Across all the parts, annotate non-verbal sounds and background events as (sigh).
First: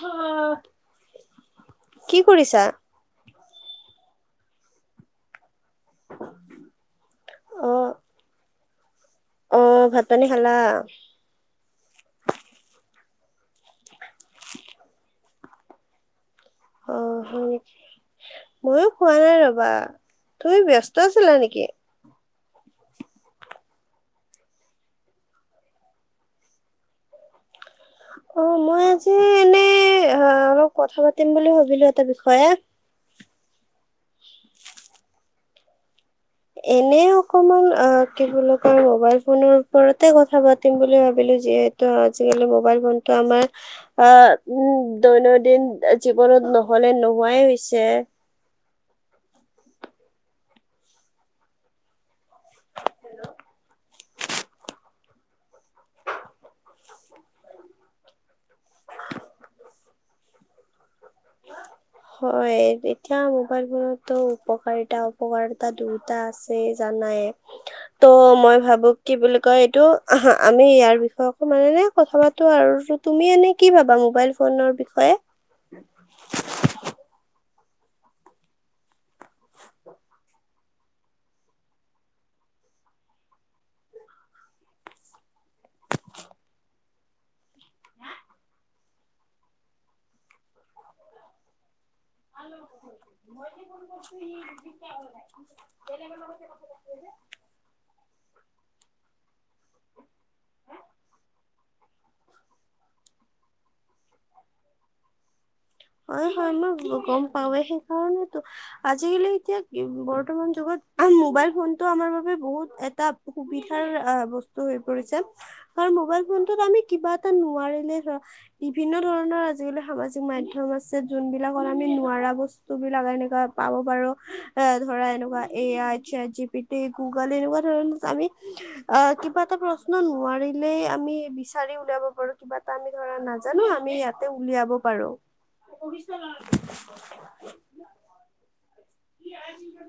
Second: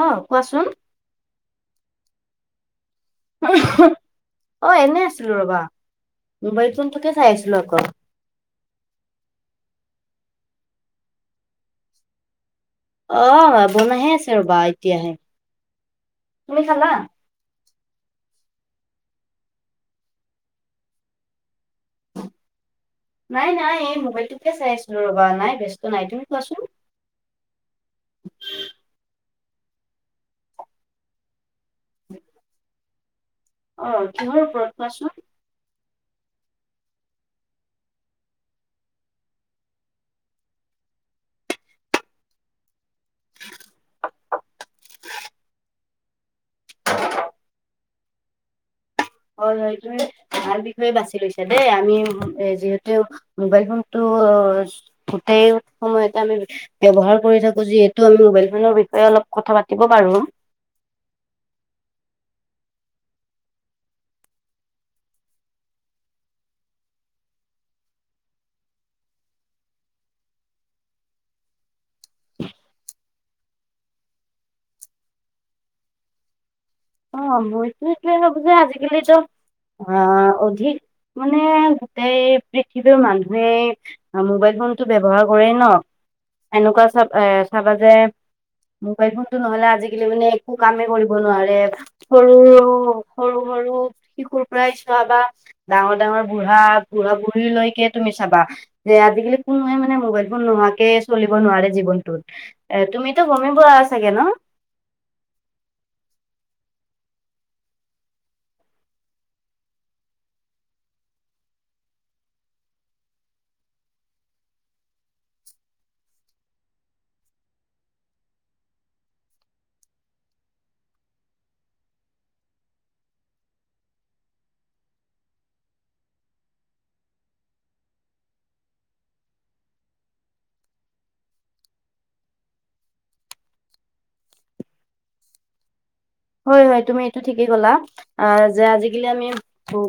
অহ কোৱাচোন। কি কৰিছা? অ এনে আছিলো ৰবা মোবাইল ফোন তোকে চাই আছিলো অক আহ ভাত পানী খালা অ বনাহে ৰবা এতিয়াহে। তুমি খালা? অ হয় নেকি ময়ো খোৱা নাই ৰবা। তুমি ব্যস্ত আছিলা নেকি? নাই নাই এই মোবাইলটোকে চাই আছিলো ৰবা নাই ব্যস্ত নাই তুমি কোৱাচোন। অ মই আজি (unintelligible) অলপ কথা পাতিম বুলি ভাব লোঁ এটা বিষয়ে। অ'। কিহৰ ওপৰত কোৱাচোন? এনে অকমান অ কি বুলি কয় মোবাইল ফোনৰ ওপৰতে কথা পাতিম বুলি ভাবিলো, যিহেতু আজিকালি মোবাইল ফোনটো আমাৰ আ উ দৈনদিন জীৱনত নহলে নোহোৱাই হৈছে। হয় হয়। তুমি ভাল বিষয়ে বাছি লৈছে দেই আমি যিহেতু মোবাইল ফোনটো গোটেই সময়তে আমি ব্যৱহাৰ কৰি থাকো, যিহেতু আমি মোবাইল ফোনৰ বিষয়ে অলপ কথা পাতিব পাৰো। হয়। এতিয়া মোবাইল ফো'ন টো উপকাৰিতা অপকাৰিতা দুয়োটা আছে জানাই। ত' মই ভাবো কি বুলি কয় এইটো আহা - আমি ইয়াৰ বিষয়ে অকমান এনে কথা পাতো আৰু তুমি এনে কি ভাবা মোবাইল ফোনৰ বিষয়ে? (inaudible) অ' মইতো এইটয়ে ভাবো যে আজি কালিতো অ - অধিক মানে গোটেই পৃথিৱীৰ মানুহে অ - মোবাইল ফোনটো ব্যৱহাৰ কৰেই ন। এনেকুৱা চাপ এ চাবা যে মোবাইল ফোনতটো নহলে আজি কালি মানে একো কামে কৰিব নোৱাৰে। সৰু সৰু, সৰু সৰু শিশুৰ পৰাই চাবা, ডাঙৰ ডাঙৰ বুঢ়া - বুঢ়া বুঢ়ীলৈকে তুমি চাবা, যে আজিকালি কোনোৱে মানে মোবাইল ফোন নোহোৱাকে চলিব নোৱাৰে জীৱন (unintelligible) এ তুমিতো গমে পোৱা আছ হয় হয় ন! গম পাৱেই সেই কাৰণেতো আজিকালি এতিয়া বৰ্তমান যুগত আ‌ন - মোবাইল ফোনটো আমাৰ বাবে বহুত এটা‌ সুবিধাৰ আ - বস্তু হৈ পৰিছে, কাৰণ মোবাইল ফোনটোত আমি কিবা এটা নোৱাৰিলে ধৰা (unintelligible) বিভিন্ন ধৰণৰ আজিকালি সামাজিক মাধ্যম আছে, যোন বিলাকত আমি নোৱাৰা বস্তু বিলাক এনেকুৱা পাব পাৰো এ ধৰা এনেকুৱা A I, chat G P T, Google এনেকুৱা ধৰণৰ আমি আহ কিবা এটা প্ৰশ্ন নোৱাৰিলেই আমি বিচাৰি উলিয়াব পাৰো কিবা এটা আমি ধৰা না জানো আমি ইয়াতে উলিয়াব পাৰো। হয় হয়, তুমি এইটো ঠিকেই কলা আ যে আজি (unintelligible) আমি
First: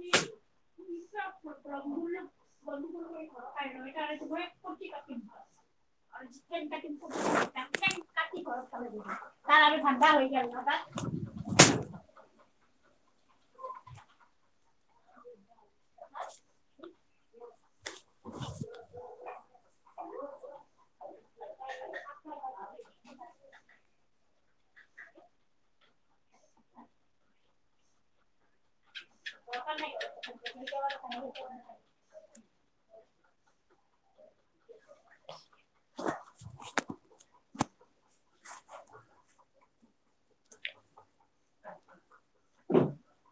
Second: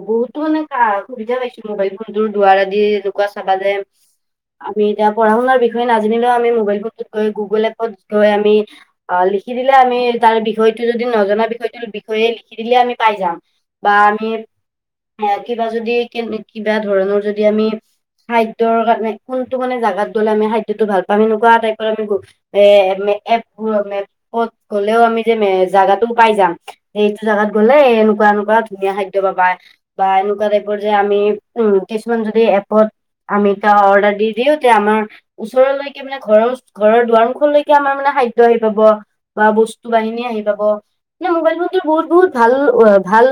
বহুতো মানে (unintelligible) সুবিধা পাইছো মোবাইল ফোন দ্বাৰা আদি চাবা যে আমি এতিয়া পঢ়া শুনাৰ বিষয়ে নাযানিলেও আমি মোবাইল ফোনটোত গৈ গুগল এপত গৈ আমি অ লিখি দিলে আমি তাৰ বিষয়টো য আমাৰ বিষয়টো বিষয়ে লিখি দিলে আমি পাই যাম বা আমি কিবা যদি কিবা ধৰণৰ যদি আমি খাদ্যৰ কাৰনে কোনটো মানে জাগাত গ'লে আমি খাদ্যটো ভাল পাম সেনেকুৱা টাইপৰ আমি (unintelligible) হ'লেও আমি যে মে পাই যাম যে এইটো জাগাত গ'লে এনেকুৱা এনেকুৱা ধুনীয়া খাদ্য পাবা বা এনেকুৱা টাইপৰ যে আমি উ - কিছুমান যদি এপত আমি এ অৰ্ডাৰ দি দিও তে আমাৰ ওচৰলৈকে মানে ঘৰৰ - ঘৰৰ দুৱাৰমুখলৈকে আমাৰ মানে খাদ্য আহি পাব বা বস্তু বাহিনী আহি পাব বা। এনে মোবাইল ফোনটোত বহুত বহুত ভাল - ও - ভাল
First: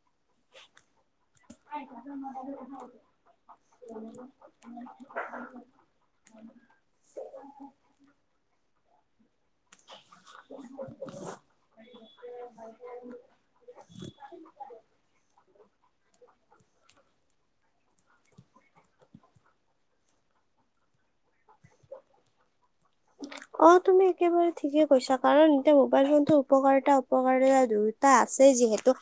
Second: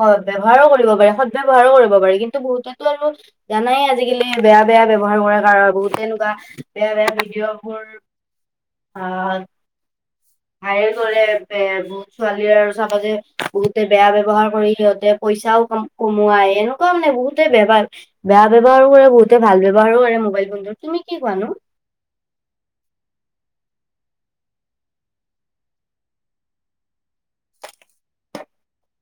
হয় ব্যৱহাৰো কৰিব পাৰি, সদ-ব্যৱহাৰো কৰিব পাৰি কিন্তু বহুতে আৰু জানাই আজিকালি বেয়া বেয়া ব্যৱহাৰ কৰা কাৰ বোৰ বহুতে এনেকুৱা বেয়া বেয়া ভিডিঅ'বোৰ অ'। বে- বহুত ছোৱালীৰ আৰু চাবা যে বহুতে বেয়া ব্যৱহাৰ কৰি সিহঁতে পইচাও কম কমোৱাই এনেকুৱা মানে বহুতে ব্যৱহাৰ বেয়া ব্যৱহাৰো কৰে বহুতে ভাল ব্যৱহাৰো কৰে মোবাইল ফোনটোৰ তুমি কি কোৱানো অ' তুমি একেবাৰে ঠিকেই কৈছা কাৰণ এতিয়া মোবাইল ফোনটো উপকাৰিতা অপকাৰিতা দুয়োটা আছে যিহেতু,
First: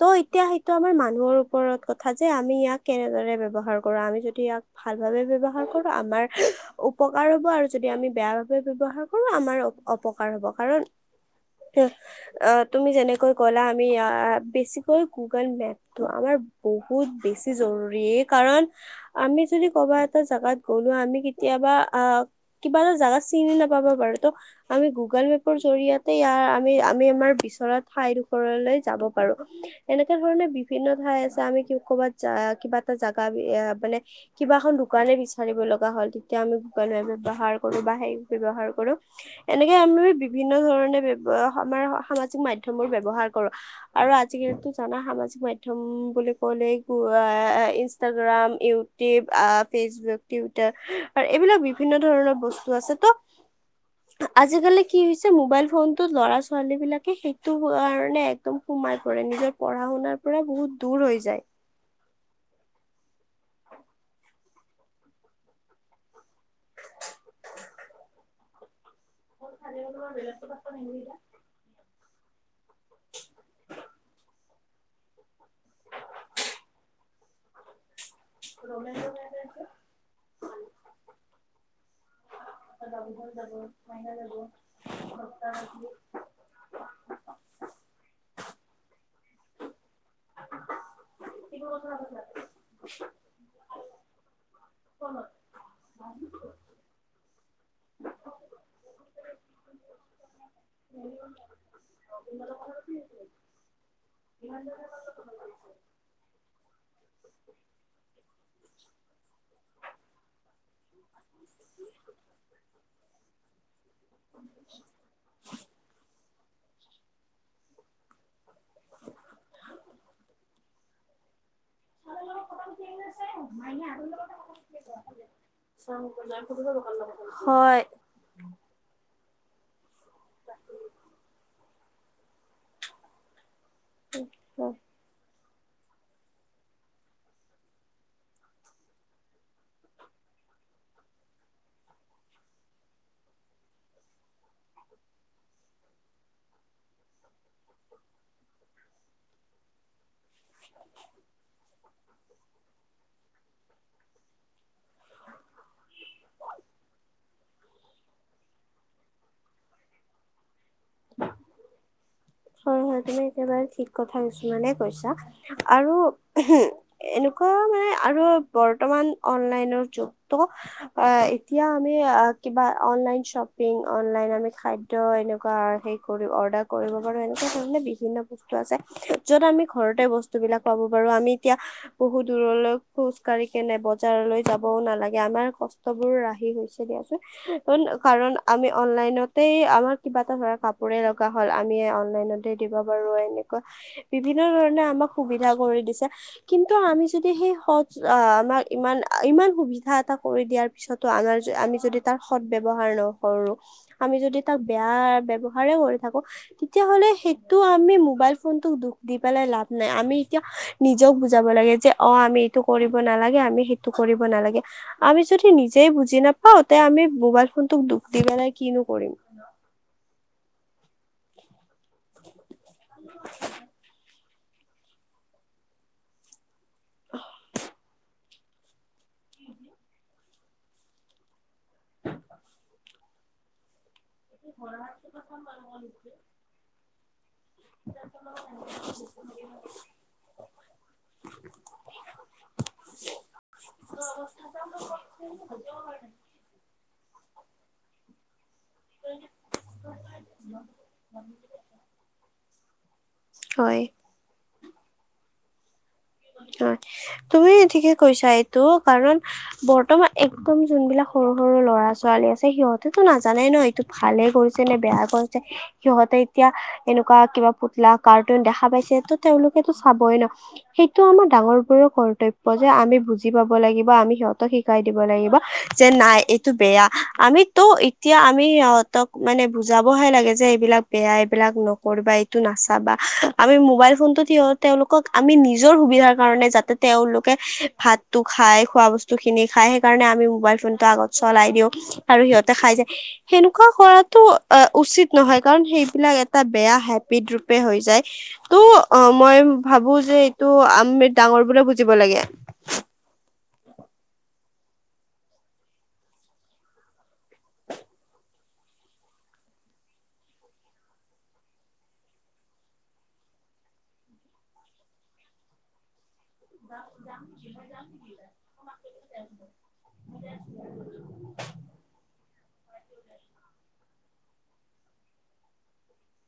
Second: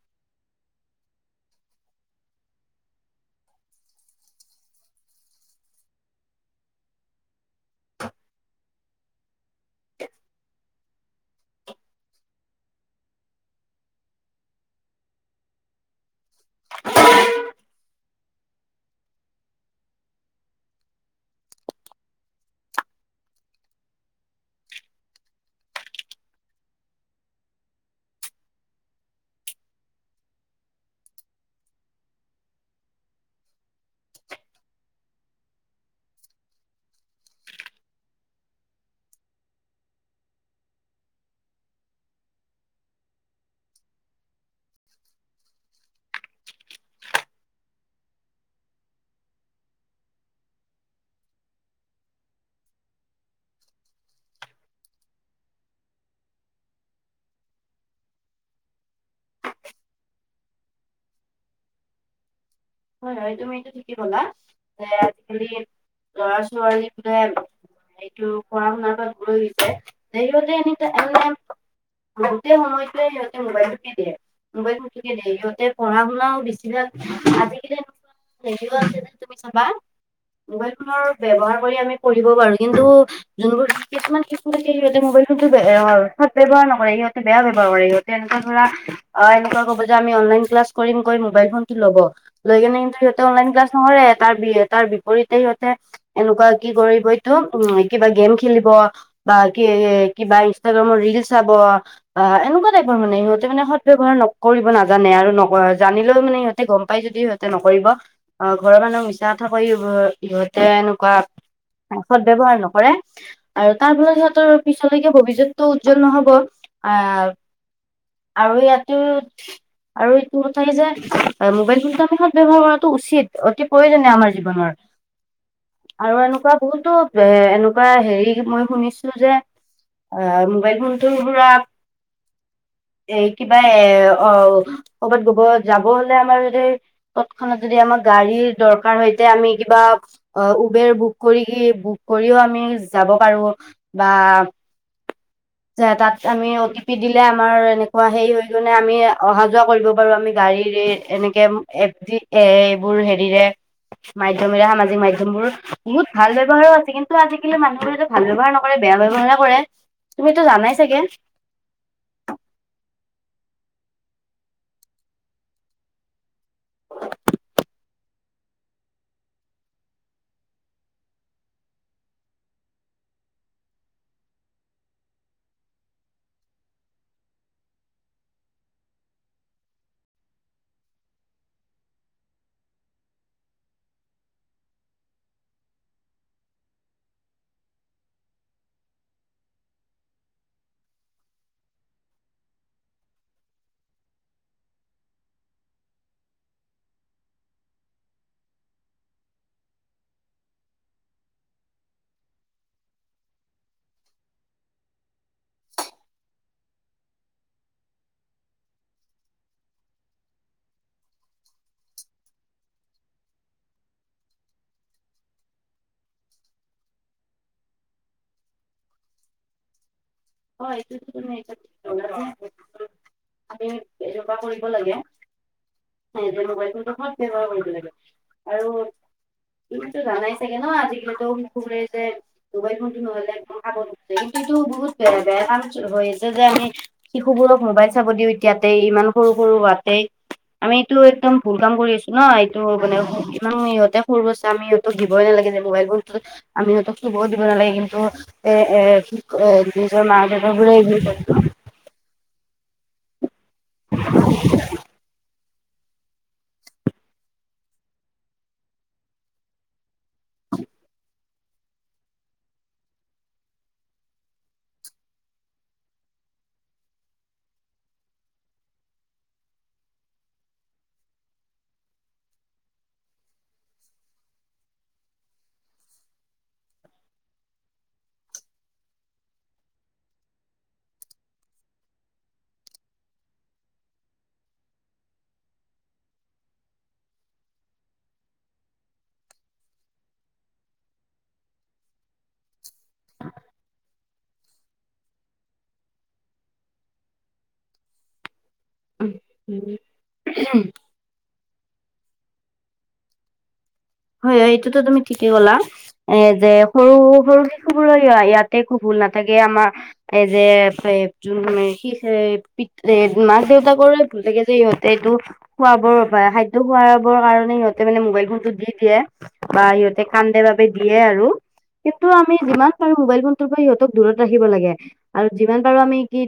ত' এতিয়া সেইটো আমাৰ মানুহৰ ওপৰত কথা যে আমি ইয়াক কেনেদৰে ব্যৱহাৰ কৰো আমি যদি ইয়াক ভাল ভাবে ব্যৱহাৰ কৰো আমাৰ উপকাৰ হব আৰু যদি আমি বেয়া ভাবে ব্যৱহাৰ কৰো আমাৰ অপকাৰ হ'ব কাৰণ অ তুমি যেনেকৈ কলা আমি বেছিকৈ গুগল মেপ তো আমাৰ বহুত বেছি জৰুৰী। কাৰণ আমি যদি ক'বা এটা জাগাত গলো আমি কেতিয়াবা আহ কিবা এটা জাগাত চিনি নাপাব পাৰো ত, আমি গুগল মেপৰ জৰিয়তে ইয়াৰ আমি আমি আমাৰ বিচৰা ঠাইডোখৰলৈ যাব পাৰো এনেককাে ধৰণে বিভিন্ন ঠাই আছে আমি ক'বাত কিবা এটা জাগা মানে কিবা এখন দোকানে বিচাৰিব লগা হল তেতিয়া আমি গুগল মেপ ব্যৱহাৰ কৰো বা সেই ব্যৱহাৰ কৰোঁ। এনেকে আমি বিভিন্ন ধৰণে ব আমাৰ সামাজিক মাধ্যম বোৰ ব্যয়ৱহাৰ কৰো আৰু আজিকালো জানা সামাজিক মাধ্যম বুলি কলে ইনষ্টাগ্ৰাম ইউটিউব আহ ফেচবুক টুইটাৰ এইবিলাক বিভিন্ন ধৰণৰ বস্তু আছে ত আজিকালি কি হৈছে মোবাইল ফোনটোত ল'ৰা ছোৱালী বিলাকে সেইটো কাৰণে একদম সমাই পৰে নিজৰ পঢ়া শুনাৰ পৰা বহুত দূৰ হৈ যায়। হয় হয় তুমি এইটো ঠিকে ক'লা যে আজিকালি ল'ৰা ছোৱালী বোলে এইটো পঢ়া শুনা লৈ গৈছে হেৰি হতে এৰি দিছে (unintelligible) সেই সময়তোয়ে সিহঁতে মবাইলটোকে দিয়ে। মবাইটো থাকে সিহঁতে পঢ়া শুনাও বেছিভাগ আজি (unintelligible) হেৰিও আছে যে তুমি চাবা ম'বাইলফোনৰ ব্যৱহাৰ কৰি আমি পঢ়িব পাৰোঁ। কিন্তু যোনবোৰ কিছুমান শিশুৰে সিহঁতে মোবাইল ফোনটো সদ ব্যৱহাৰ নকৰে সহঁতে বেয়া ব্যৱহাৰ কৰে সিহঁতে এনেকুৱা ধৰা অ এনেকোৱা ক'ব যে আমি অনলাইন ক্লাছ কৰিম মোবাইল ফোনটো ল'ব মেইনকে অনলাইন ক্লাছ ন অ ৰে এটা বি এট তাৰ বিপৰীতে সিহঁতে এনেকুৱা কি কৰিব এইটো উ কিবা গেম খেলিব বা কি কিবা ইনষ্টাগ্ৰামৰ ৰিল চাব অ এনেকুৱা টাইপৰ মানে সিহঁতে মানে সদব্যৱহাৰ ন কৰিব নাজানে আৰু ন জানিলেও মানে সিহঁতে গম পাই যদিহে নকৰিব আহ ঘৰৰ মানুহক মিছা কথাকৈ ইহঁতে এনেকুৱা সৎ ব্যৱহাৰ নকৰে আৰু তাৰ ফলত সিহঁতৰ পিছৰলৈকে ভবিষ্যত উজ্জ্বল ন'হব আহ আৰু ইয়াত আৰু এইটো কথাই যে মোবাইলফোনটো আমি হ ফোন কৰাটো উচিত অতি প্ৰয়োজনীয় আমাৰ জীৱনৰ আৰু এনেকুৱা বহুতো এ হয়, এনেকুৱা হেৰি মই শুনিছো যে অ মোবাইল ফোনটো ধৰা এই কিবা এ অ ক'বাত ক'ব যাব হলে আমাৰ যদি ত'ত ক্ষণাত যদি আমাৰ গাড়ীৰ দৰকাৰ হয় আমি কিবা অ উবেৰ বুক কৰি কি বুক কৰিও আমি যাব পাৰো বা তাত আমি অ টিপি দিলে আমাৰ এনেকুৱা হেই হৈ গনে আমি অহা যোৱা কৰিব পাৰো আমি গাড়ী এনেকে এফ জি এ এইবোৰ হেৰিৰে মাধ্যমেৰে সামাজিক মাধ্যম বোৰ বহুত ভাল ব্য়ৱহাৰো আছে কিন্তু আজিকালি মানুহবো এইটো ভাল ব্যৱহাৰ নকৰে বেয়া ব্যৱহাৰ কৰে তুমিতো জানাই চাগে। হয় হয় তুমি একেবাৰে থিক কথাই কৈছা আৰু এনেকুৱা মানে আৰু বৰ্তমান অনলাইনৰ যুগতো এতিয়া আমি কিবা অনলাইন অনলাইন খাদ্য এনেকুৱ অৰ্ডাৰ কৰিব। এনেকুৱা ধৰনৰ বিভিন্ন বস্তু আছে য'ত আমি ঘৰতে বস্তু বিলাক পাব পাৰো আমি এতিয়া বহুত দূৰলৈ খোজ কাঢ়ি কেনে বজাৰলৈ যাবও নালাগে আমাৰ কষ্ট বোৰ ৰাহি হৈছে দিয়াচোন কাৰণ আমি অনলাইনতেই আমাৰ কিবা এটা ধৰা কাপোৰে লগা হল নিয়ে অনলাইনতে দিব পাৰো এনেকুৱা বিভিন্ন ধৰণে আমাক সুবিধা কৰি দিছে, কিন্তু আমি যদি সেই সৎ আমাক ইমান ইমান সুবিধা এটা কৰি দিয়াৰ পিছতো আমাৰ আমি যদি তাৰ সৎ ব্যৱহাৰ নকৰো আমি যদি তাক বেয়া ব্য়ৱহাৰে কৰি থাকো তেতিয়া হলে সেইটো আমি মোবাইল ফোনটোক দখ দি পেলাই লাভ নাই আমি এতিয়া নিজক বুজাব লাগে যে অ আমি এইটো কৰিব নালাগে আমি সেইটো কৰিব নালাগে আমি যদি নিজেই বুজি নাপাও তে আমি মোবাইল ফোনটোক দখ দি পেলাই কিনো কৰিম। হয় তেতি। (inaudible) (unintelligible) এনেকুৱা কৰিব লাগে আৰু তুমিতো জানাই চাগে ন আজিকালিতো খুবৰে যে মোবাইল ফোনটো নহলে একম খাব। হেকিনতিতো বহুত। বেয়া কাম হৈ আছে যে আমি শিশু বোৰক মোবাইল চাব দিওঁ এতিয়াতে ইমান সৰু সৰু হোৱাতেই আমি এইটো একদম ভুল কাম কৰি আছো ন এইটো মানে ইমান সিহঁতে সৰু ব্ত আমি ইিহঁতক দিবই নালাগে যে মোবাইল বোৰ আমি সিহঁতক চুব দিব নালাগে কিন্তু। এ এ। নিজৰ মা দেতাবোৰে দায়িত্ব। হয়। হয় তুমি ঠিকে কৈছা এইটো কাৰণ বৰ্তমান। একদম যোনবিলাক সৰু। সৰু ল'ৰা ছোৱালী আছে সিহঁতেতো নাজানে ন এইটো ভালে কৰিছে নে বেয়া কৰিছে সিহঁতে এতিয়া এনেকুৱা কিবা পুতলা কাৰ্টুন দেখা পাইছে তো তেওঁলোকেতো চাবই ন। সেইটো আমাৰ ডাঙৰ বোৰৰ কৰ্তব্য যে আমি বুজি পাব লাগিব আমি সিহঁতক শিকাই দিব লাগিব যে নাই এইটো বেয়া আমিতো এতিয়া আমি সিহঁতক মানে বুজাবহে লাগে যে এইবিলাক বেয়া এইবিলাক নকৰৰিবা এইটো নাচাবা আমি মোবাইল ফোনতত সিহ তেওঁলোকক আমি নি। নিজৰ সুবিধাৰ কাৰণে যাতে তেওঁলোকে ভাতটো খাই খোৱা বস্তু খিনি খ সেই কাৰণে আমি মবাইল ফোন চলাই দিও। আৰু সিহঁতে খাই যায় সেনেকুৱা কৰাত। টো উচিত নহয় কাৰণ সেইবিলাক এটা বেয়া হেপিড ৰূপে হৈ যায়। টো অ মই ভাবো যে। তো আমেড ডাঙৰ। বোৰে বুজিব লাগে। হয় হয় এইটোতো তুমি ঠিকেই কলা এ যে সৰু সৰু শিশুবোৰ ইয়াতে একো ভুল নাথাকে আমাৰ এই যে এ যোন পি মাক দেউতাকৰৰে ভুল থাকে যে ইিহঁতে এইটো খোৱা বৰ। খাদ্য খোৱাব কাৰণে সিহঁ মে মোবাইল ফোনতটো দি। দিয়ে বা সিহঁতে কান্দে বাবে দিয়ে আৰু কিন্তূ। আমি যিমান পাৰো মোবাইল ফোনৰ পৰা সিহতক দূৰত ৰাখিব লে আৰু যি পাৰো আমি কি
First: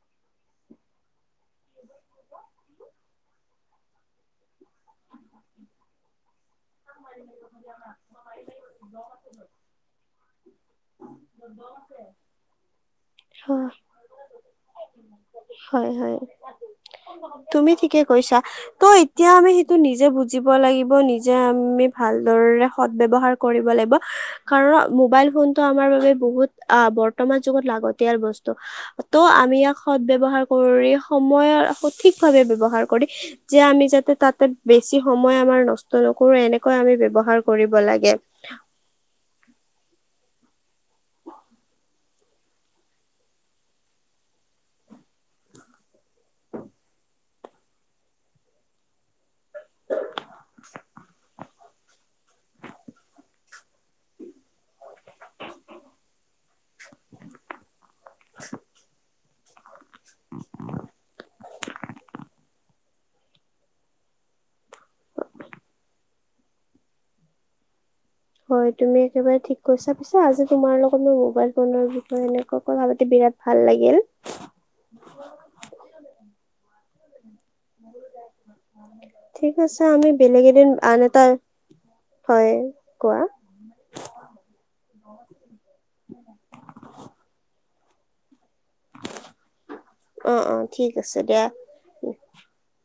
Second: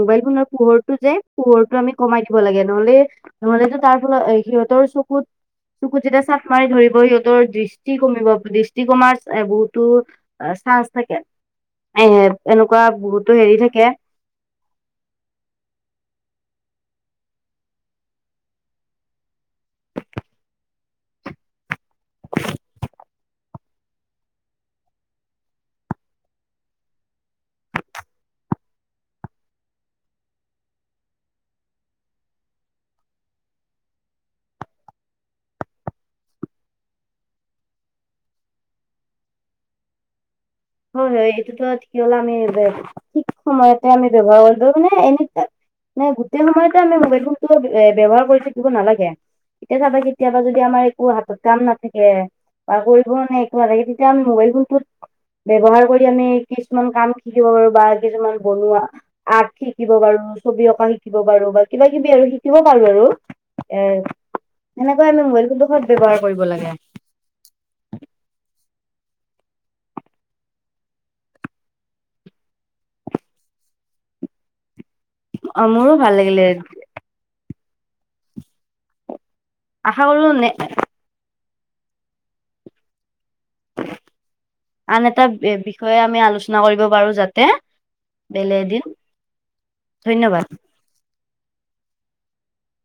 মবাইল ফ পোহৰটো যে পোহৰটো আমি কমাই লাগে নহলে নহলে তাৰ ফলত সিহঁতৰ চকুত চকুত যেতিয়া চাত মাৰি। কৈ সিহঁতৰ দৃষ্টি কমিব দৃষ্টি কমাৰ বহুতো চানস থাকে এ এনেকুৱা বহুতো হেৰি হয় থাকে। হয় হয়। তুমি ঠিকে কৈছা ত এতিয়া আমি সেইটো নিজে বুজিব লাগিব নিজে আমি। মি। ভালদৰে সদ ব্যৱহাৰ। কৰিব লাগিব কাৰণ মোবাইল ফোনটো আমাৰ বাবে বহুত আহ বৰ্তমান যুগত লাগতিয়াল বস্তু ত' আমি ইয়াক সদ ব্যৱহাৰ কৰি সময় সঠিক ভাৱে ব্যৱহাৰ কৰি যে আমি যাতে তাতে বেছি সময় আমাৰ নষ্ট নকৰো এনে। কৰ আমি ব্যৱহাৰ কৰিব লাগে। হয় হয় এইটোতো হলে আমি ঠিক সময়তে আমি ব্যৱহাৰ কৰিব মানে এে গোটেই সময়তে আমি মবাইল ফোনটোো ব্যৱহাৰ কৰি থাকিব নালাগে এতিয়া চাবা কেতিয়াবা যদি আমাৰ একো হাতত কাম নাথাকে বা কৰিব নে একো নাথে তেতিয়া আমি মোবাইল ফোনটোত। ব্যৱহাৰ কৰি আমি কিছুমান কাম শিকিব পাৰো বা কিছুমান বনোৱা। আকি। শিকিব পাৰো ছবি অঁকা শিকিব পাৰো বা কিবা কিবি আৰু হি। শিকিব পাৰো আৰু এ সেনেকৈ আমি মোবাইল ফোনটো ব্যৱহাৰ কৰিব লাগে হয় তুমি একেবাৰে ঠিক কৈছা পিছে আজি তোমাৰ লগত মোৰ মবাইল ফোনৰ বিষয়ে এনেকুৱা কথা পাতি বিৰাট ভাল লাগিল অ মোৰো ভাল লাগিলে। (inaudible) ঠিক আছে আশা আমি কৰো বেলেগ এদিন আন এটা হয় কোৱা। আন এটা বিষয়ে আমি আলোচনা কৰিব পাৰো যাতে। বেলে দিন অ', ধন্যবাদ। অ', ঠিক (unintelligible)